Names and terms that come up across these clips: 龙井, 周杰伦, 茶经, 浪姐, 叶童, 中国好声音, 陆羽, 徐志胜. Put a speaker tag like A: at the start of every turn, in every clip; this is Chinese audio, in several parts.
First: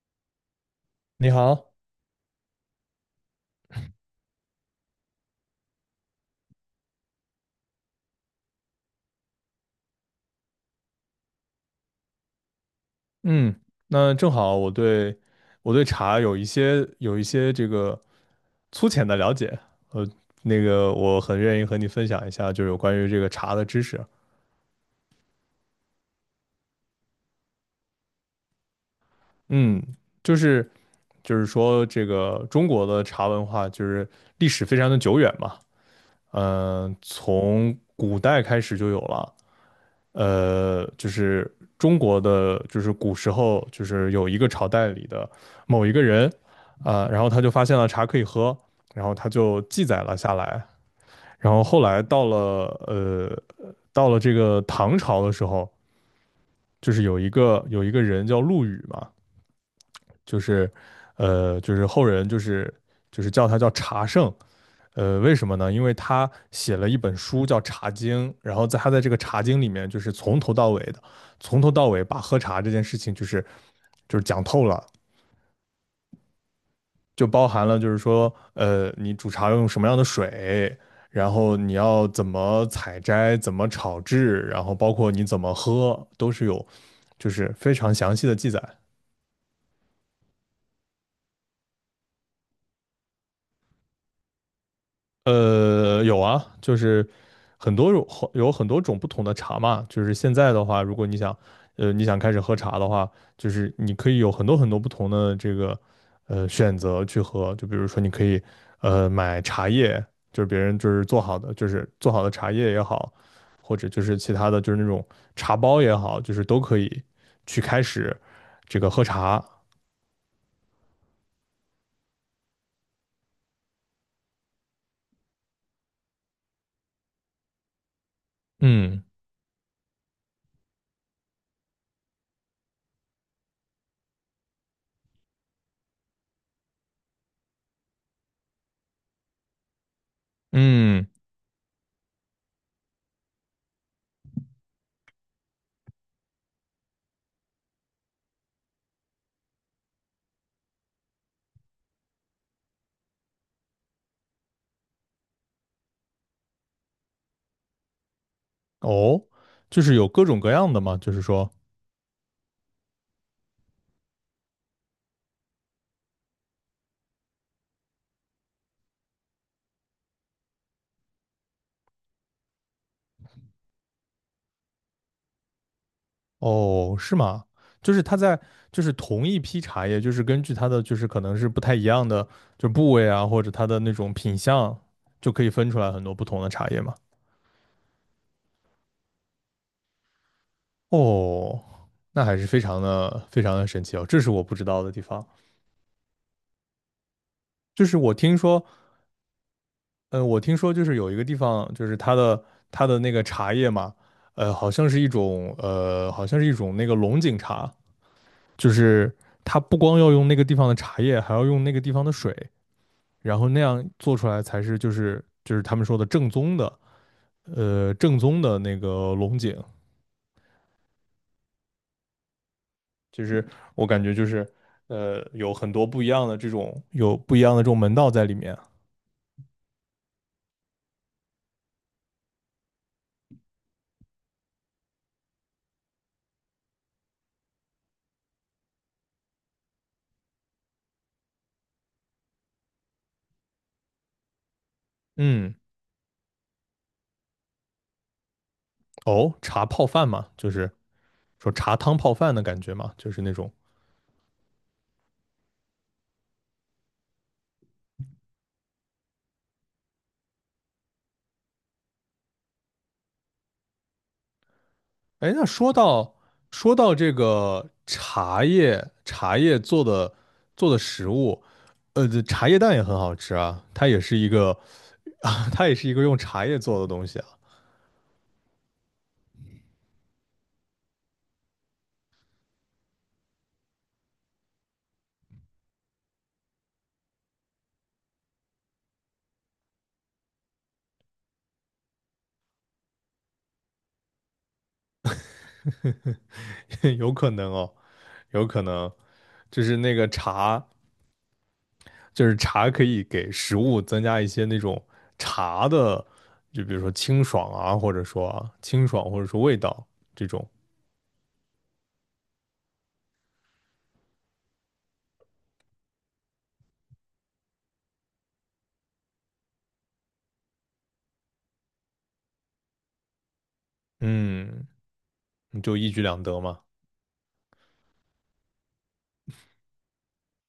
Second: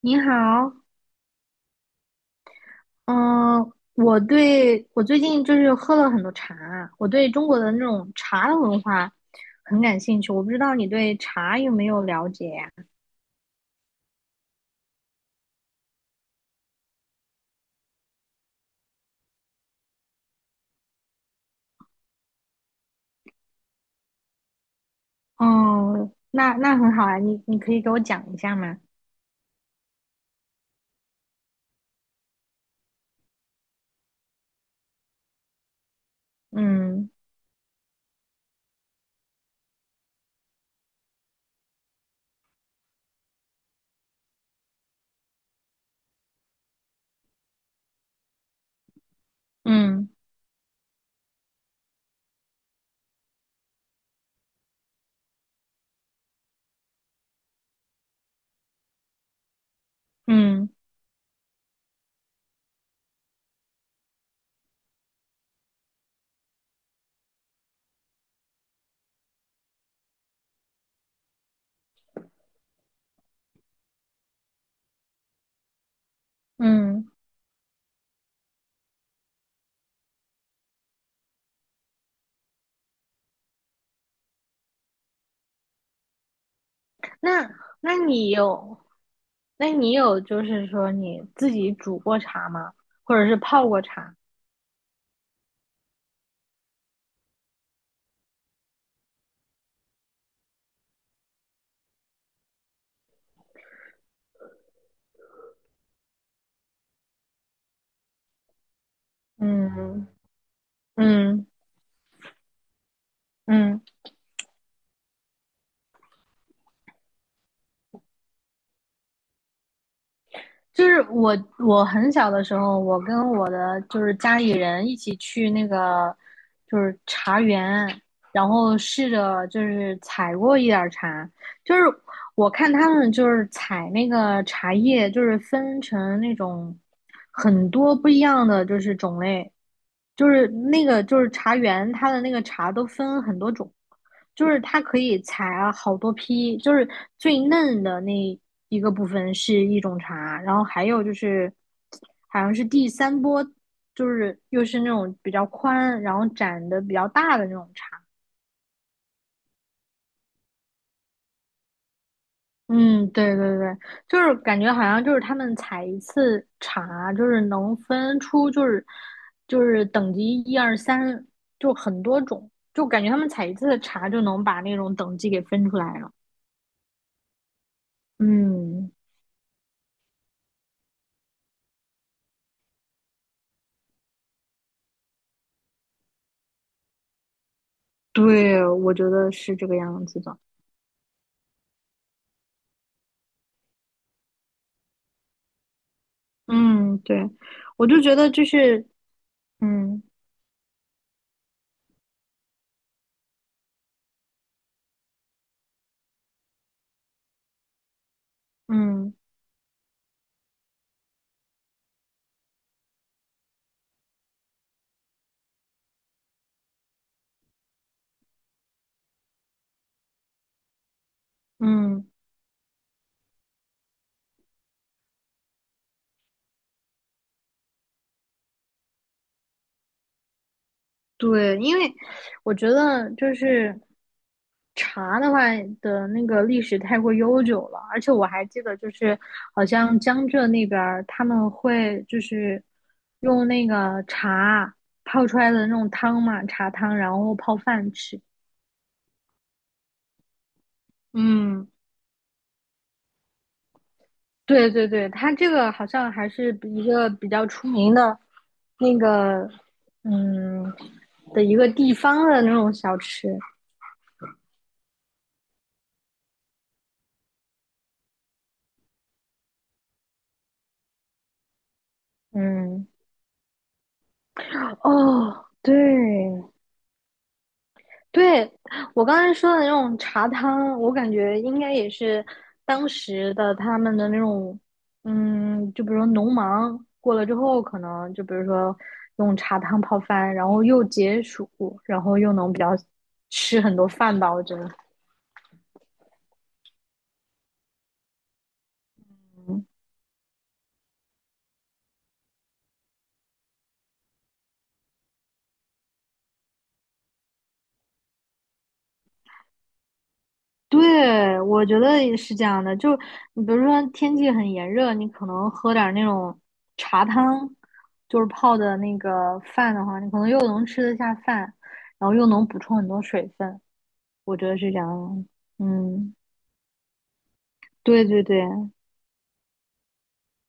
A: 你好，
B: 你好。
A: 嗯，我最近就是喝了很多茶，我对中国的那种茶的文化很感兴趣。我不知道你对茶有没有了解呀？
B: 嗯，那正好我对我对茶有一些有一些这个粗浅的了解。呃，我很愿意和你分享一下，就是有关于这个茶的知识。
A: 哦，那很好啊，你可以给我讲一下吗？
B: 嗯，就是就是说这个中国的茶文化就是历史非常的久远嘛。嗯、
A: 嗯
B: 从古代开始就有了。就是中国的，就是古时候，就是有一个朝代里的某一个人，啊、然后他就发现了茶可以喝，然后他就记载
A: 嗯
B: 了下来。然后后来到了呃，到了这个唐朝的时候，就是有一个人叫陆羽嘛。就
A: 嗯
B: 是后人就是叫他叫茶圣。呃，为什么呢？因为他写了一本书叫《茶经》，然后在这个《茶经》里面，就是从头到尾的，从头到尾把喝茶这件事情，就是讲透了。
A: 嗯，
B: 就包含了就是说，呃，你煮茶要用什么样的水，然后你要怎么采摘，怎么炒制，然后包括你怎么喝，都是有就
A: 那
B: 是非常
A: 那
B: 详细
A: 你
B: 的记载。
A: 有，那你有就是说你自己煮过茶吗？或者是泡过茶？
B: 呃，有啊，就是很多种，有很多种不同的茶嘛。就是现在的话，如果你想，呃，你想开始喝茶的话，就是你可以有很多很多不同的这个，呃，选择去喝。就比如说，你可以，呃，买茶叶，
A: 嗯
B: 就是别人做好
A: 嗯
B: 的，就是做好的茶叶也好，或
A: 嗯
B: 者就是其他的就是那种茶包也好，就是都可以去开始这个喝茶。
A: 就是我很小的时候，我跟我的就是家里人一起去那个就是茶园，然后
B: 嗯
A: 试着就是采过一点儿茶，就是我看他们就是采那个茶叶，就是分成那种很多不一样的就是种类，就是那个
B: 嗯。
A: 就是茶园，它的那个茶都分很多种，就是它可以采啊好多批，就是最嫩的那一个部分是一种茶，然后还有就是好像是第三波，就是又是那种比较宽，然后展的比较大的那种茶。
B: 哦，就是有各种各样的嘛，就是说。
A: 嗯，对对对，就是感觉好像就是他们采一次茶，就是能分出就是等级一二三，就很多种，就感觉他们采一次茶就能把那种等级给分出来了。
B: 哦，是吗？就是它在，就
A: 嗯，
B: 是同一批茶叶，就是根据它的，就是可能是不太一样的，就部位啊，或者它的那种品相，就可以分出来很多不同的茶叶嘛。
A: 对，我觉得是这个样子的。
B: 哦，那还是非常的非常的神奇哦，这是我不知道的地方。
A: 嗯，对，
B: 就
A: 我
B: 是
A: 就
B: 我
A: 觉得
B: 听
A: 就
B: 说，
A: 是，嗯
B: 就是有一个地方，就是它的那个茶叶嘛，呃，好像是一种呃，好像是一种那个龙井茶。就
A: 嗯
B: 是它不光要用那个地方的茶叶，还要用那个地方的水。然后那样做出来才是就是他们说的正宗的正宗的那个龙井。
A: 嗯，
B: 就是我感觉就是呃有很多不一样的有不一样的这种门道在里面。
A: 对，因为我觉得就是。茶的话的那个历史太过悠久了，而且我还记得，就是好像江浙那边儿他们会就是用那个茶泡出来
B: 嗯。
A: 的那种汤嘛，茶汤，然后泡饭吃。
B: 哦，茶泡饭嘛，就是说
A: 嗯，
B: 茶汤泡饭的感觉嘛，就是那种。
A: 对对对，它这个好像还是一个比较出名的，那个嗯的一个地方的那种小吃。
B: 哎，那说到这个茶叶做的做的食物，呃，这茶叶蛋也
A: 嗯，
B: 很好吃啊，它也是一个
A: 哦，
B: 啊，它也
A: 对，
B: 是一个用茶叶做的东西啊。
A: 对，我刚才说的那种茶汤，我感觉应该也是当时的他们的那种，嗯，就比如说农忙过了之后，可能就比如说用茶汤泡饭，然后又解暑，然后又能比较吃很多饭吧，我觉得。
B: 有可能哦，有可能就是那个茶，就是茶可以给食物增加一些那种茶的，就比如说清爽啊，或者说清爽，或者说味道这种。
A: 对，我觉得也是这样的。就你比如说天气很炎热，你可能喝点儿那种茶汤，就是泡的那个饭的话，你可能又能吃得下饭，然后又能补充很多水分。我觉得
B: 嗯，
A: 是这样。
B: 你就一举
A: 嗯，
B: 两得嘛。
A: 对对对。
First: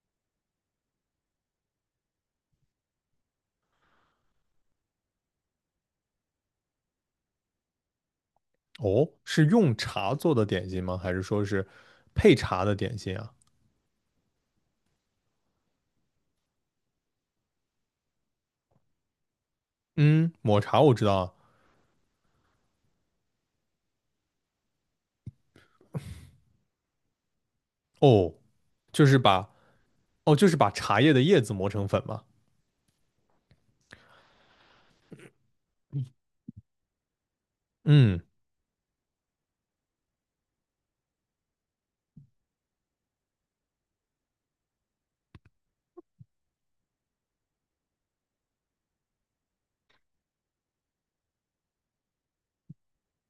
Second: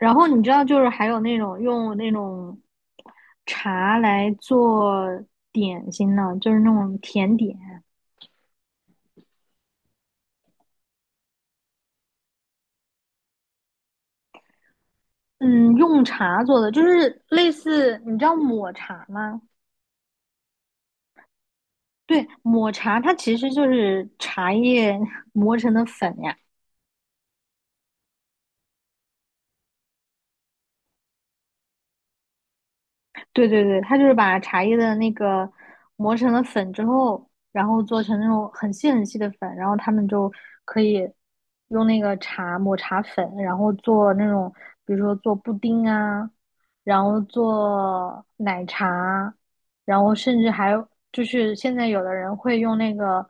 A: 然后你知道，就是还有那种用那种茶来做点心呢，就是那种甜点。
B: 哦，是用茶做的点心吗？还是说是配茶的点心啊？
A: 嗯，用茶做的，就是类似你知道抹茶吗？
B: 嗯，抹茶我知道啊。
A: 对，抹茶它其实就是茶叶 磨成的粉呀。
B: 哦，就是把哦，就是把茶叶的叶子磨成粉嘛。
A: 对对对，它就是把茶叶的那个磨成了粉之后，然后做成
B: 嗯。
A: 那种很细很细的粉，然后他们就可以用那个茶抹茶粉，然后做那种，比如说做布丁啊，然后做奶茶，然后甚至还有就是现在有的人会用那个，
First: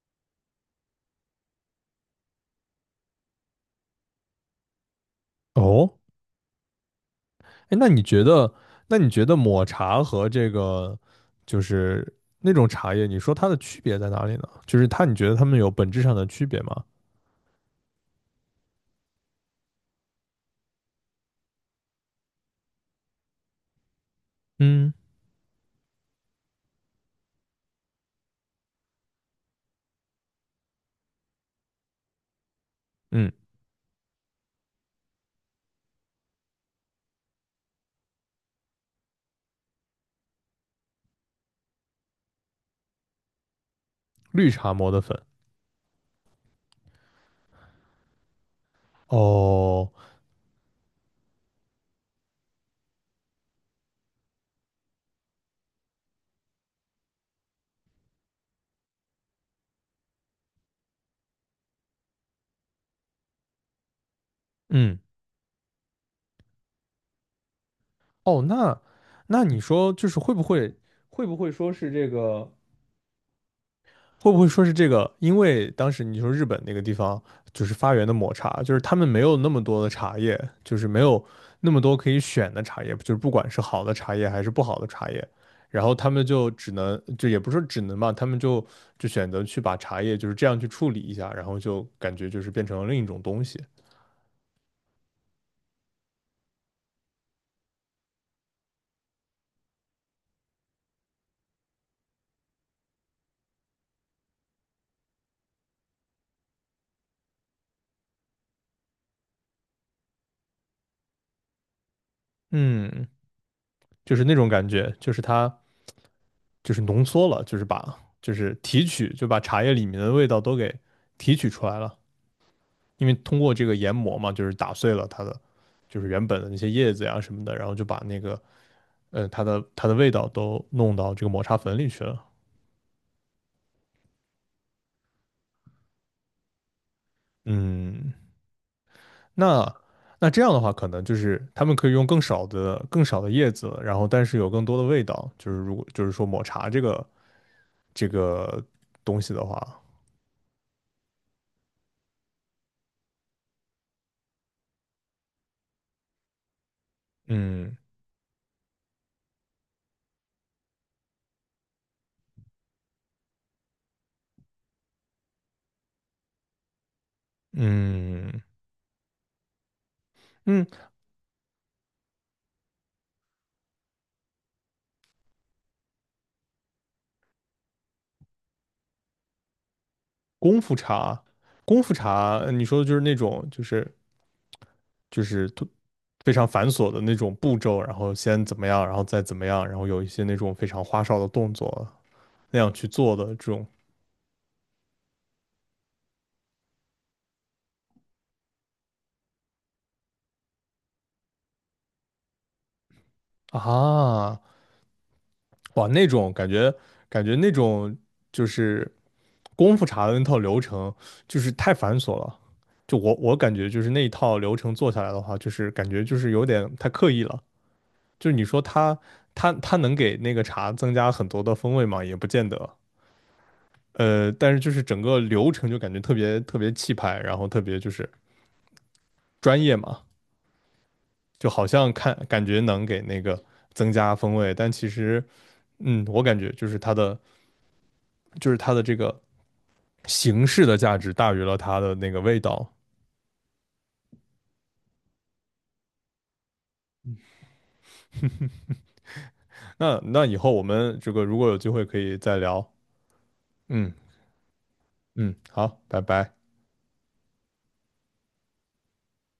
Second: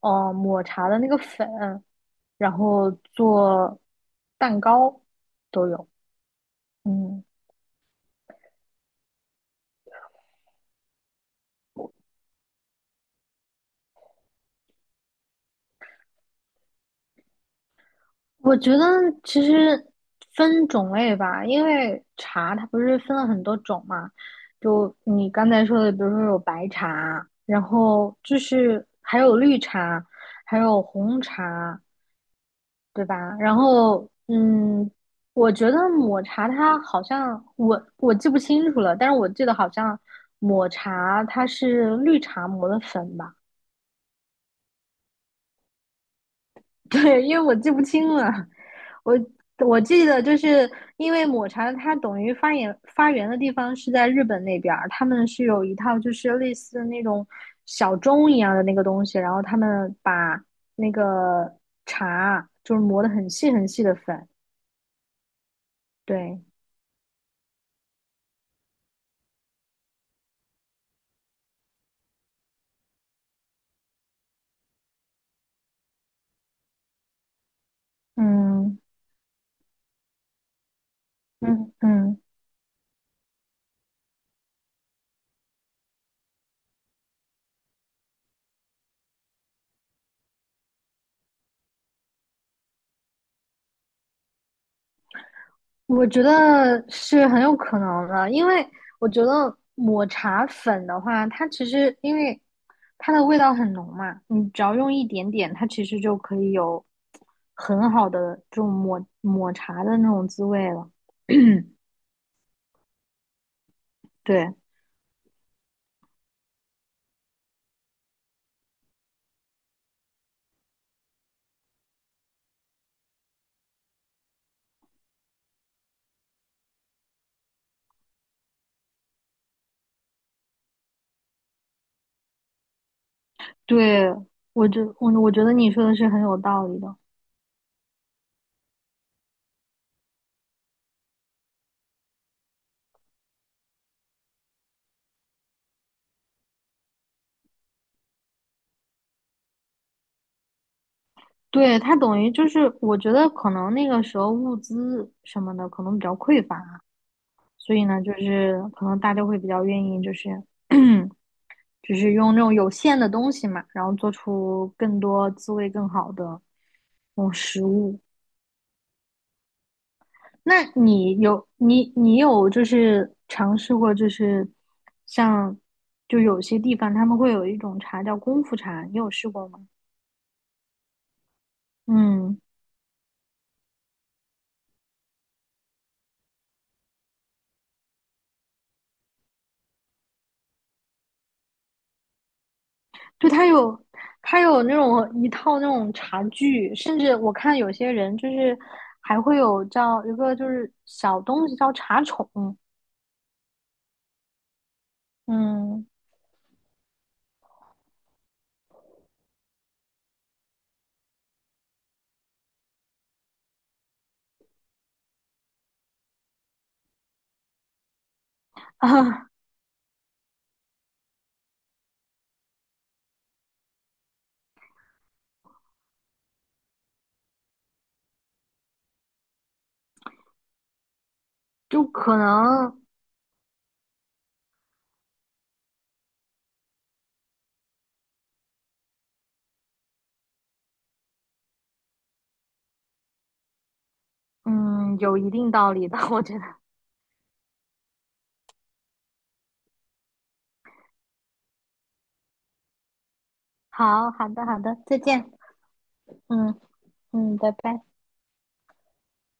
A: 抹茶的那个粉，然后做蛋糕都有，
B: 哦。
A: 嗯。
B: 哎，那你觉得，那你觉得抹茶和这个就是那种茶叶，你说它的区别在哪里呢？就是它，你觉得它们有本质上的区别吗？
A: 我觉得其实分种类吧，因为茶它不是分了很多种嘛，
B: 嗯。
A: 就你刚才说的，比如说有白茶，然后就是还有绿茶，还有红茶，对
B: 嗯。
A: 吧？然后嗯，我觉得抹茶它好像我记不清楚了，但是我记得好像抹茶它是绿茶磨的粉吧。
B: 绿茶磨的粉。
A: 对，因为我记不清了，我我
B: 哦。
A: 记得就是因为抹茶它等于发源的地方是在日本那边儿，他们是有一套就是类似那种小钟一样的那个东西，然后他们把那个茶就是磨得很细很细的粉，
B: 嗯。
A: 对，
B: 哦，那你说就是会不会说是这个会不会说是这个？因为当时你说日本那个地方就是发源的抹茶，就
A: 嗯
B: 是他们没有那么多的茶叶，就是没有那
A: 嗯
B: 么多可以
A: 嗯。
B: 选的茶叶，就是不管是好的茶叶还是不好的茶叶，然后他们就只能就也不是说只能吧，他们就选择去把茶叶就是这样去处理一下，然后就感觉就是变成了另一种东西。
A: 我觉得是很有可能的，因为我觉得抹茶粉的话，它其实因为它的味道很浓嘛，你只要用一点点，它其实就可以有很好的这种抹茶的那种滋味了。嗯
B: 嗯，就是那种
A: 对
B: 感觉，就是它就是浓缩了，就是就是提取就把茶叶里面的味道都给提取出来了。因为通过这个研磨嘛，就是打碎了它的就是原本的那些叶子呀什么的，然后就把那个呃它的味道都弄到这个抹茶粉里去了。
A: 对，我觉得你说的是很有道理的。
B: 嗯，那那这样的话，可能就是他们可以用更少的叶子，然后但是有更多的味道。就是如果就是说抹茶这个这个东西的话，
A: 对，它等于就是，我觉得可能那个时候物资什么的可能比较匮乏，所
B: 嗯
A: 以呢，就是可能大家会比较愿意就是 只是用那种有限的东西嘛，然后做出更多滋味更好的那种食物。
B: 嗯
A: 那
B: 嗯。
A: 你有就是尝试过就是像就有些地方他们会有一种茶叫功夫茶，你有试过吗？
B: 功夫茶，功夫茶，
A: 嗯，
B: 呃你说的就是那种就是就是突非常繁琐的那种步骤，然后先怎么样，然后再怎么样，然后有一些那种非常花哨的动作那样去做的
A: 就
B: 这
A: 它
B: 种
A: 有它有那种一套那种茶具，甚至我看有些人就是还会有叫一个就是小东西叫茶宠，
B: 啊。哇，
A: 嗯，
B: 那种感觉那种就是功夫茶的那套流程就是太繁琐了。就我感觉就是那一套流程做下来的话，就是感觉就是有点太刻意了。就是你说它能给那个茶增加很多的风味吗？也不见得。呃，但是就是整个流程就感觉特别特别气派，然后特别就是专业嘛，就好
A: 就
B: 像看
A: 可
B: 感觉
A: 能
B: 能给那个增加风味，但其实，嗯，我感觉就是就是它的这个形式的价值大于了它的那个味道。
A: 嗯，有一定道理的，我觉得。
B: 那那以后我们这个如果有机会可以再聊。嗯
A: 好，好的，好的，再见。
B: 嗯，好，拜拜。
A: 嗯嗯，拜拜。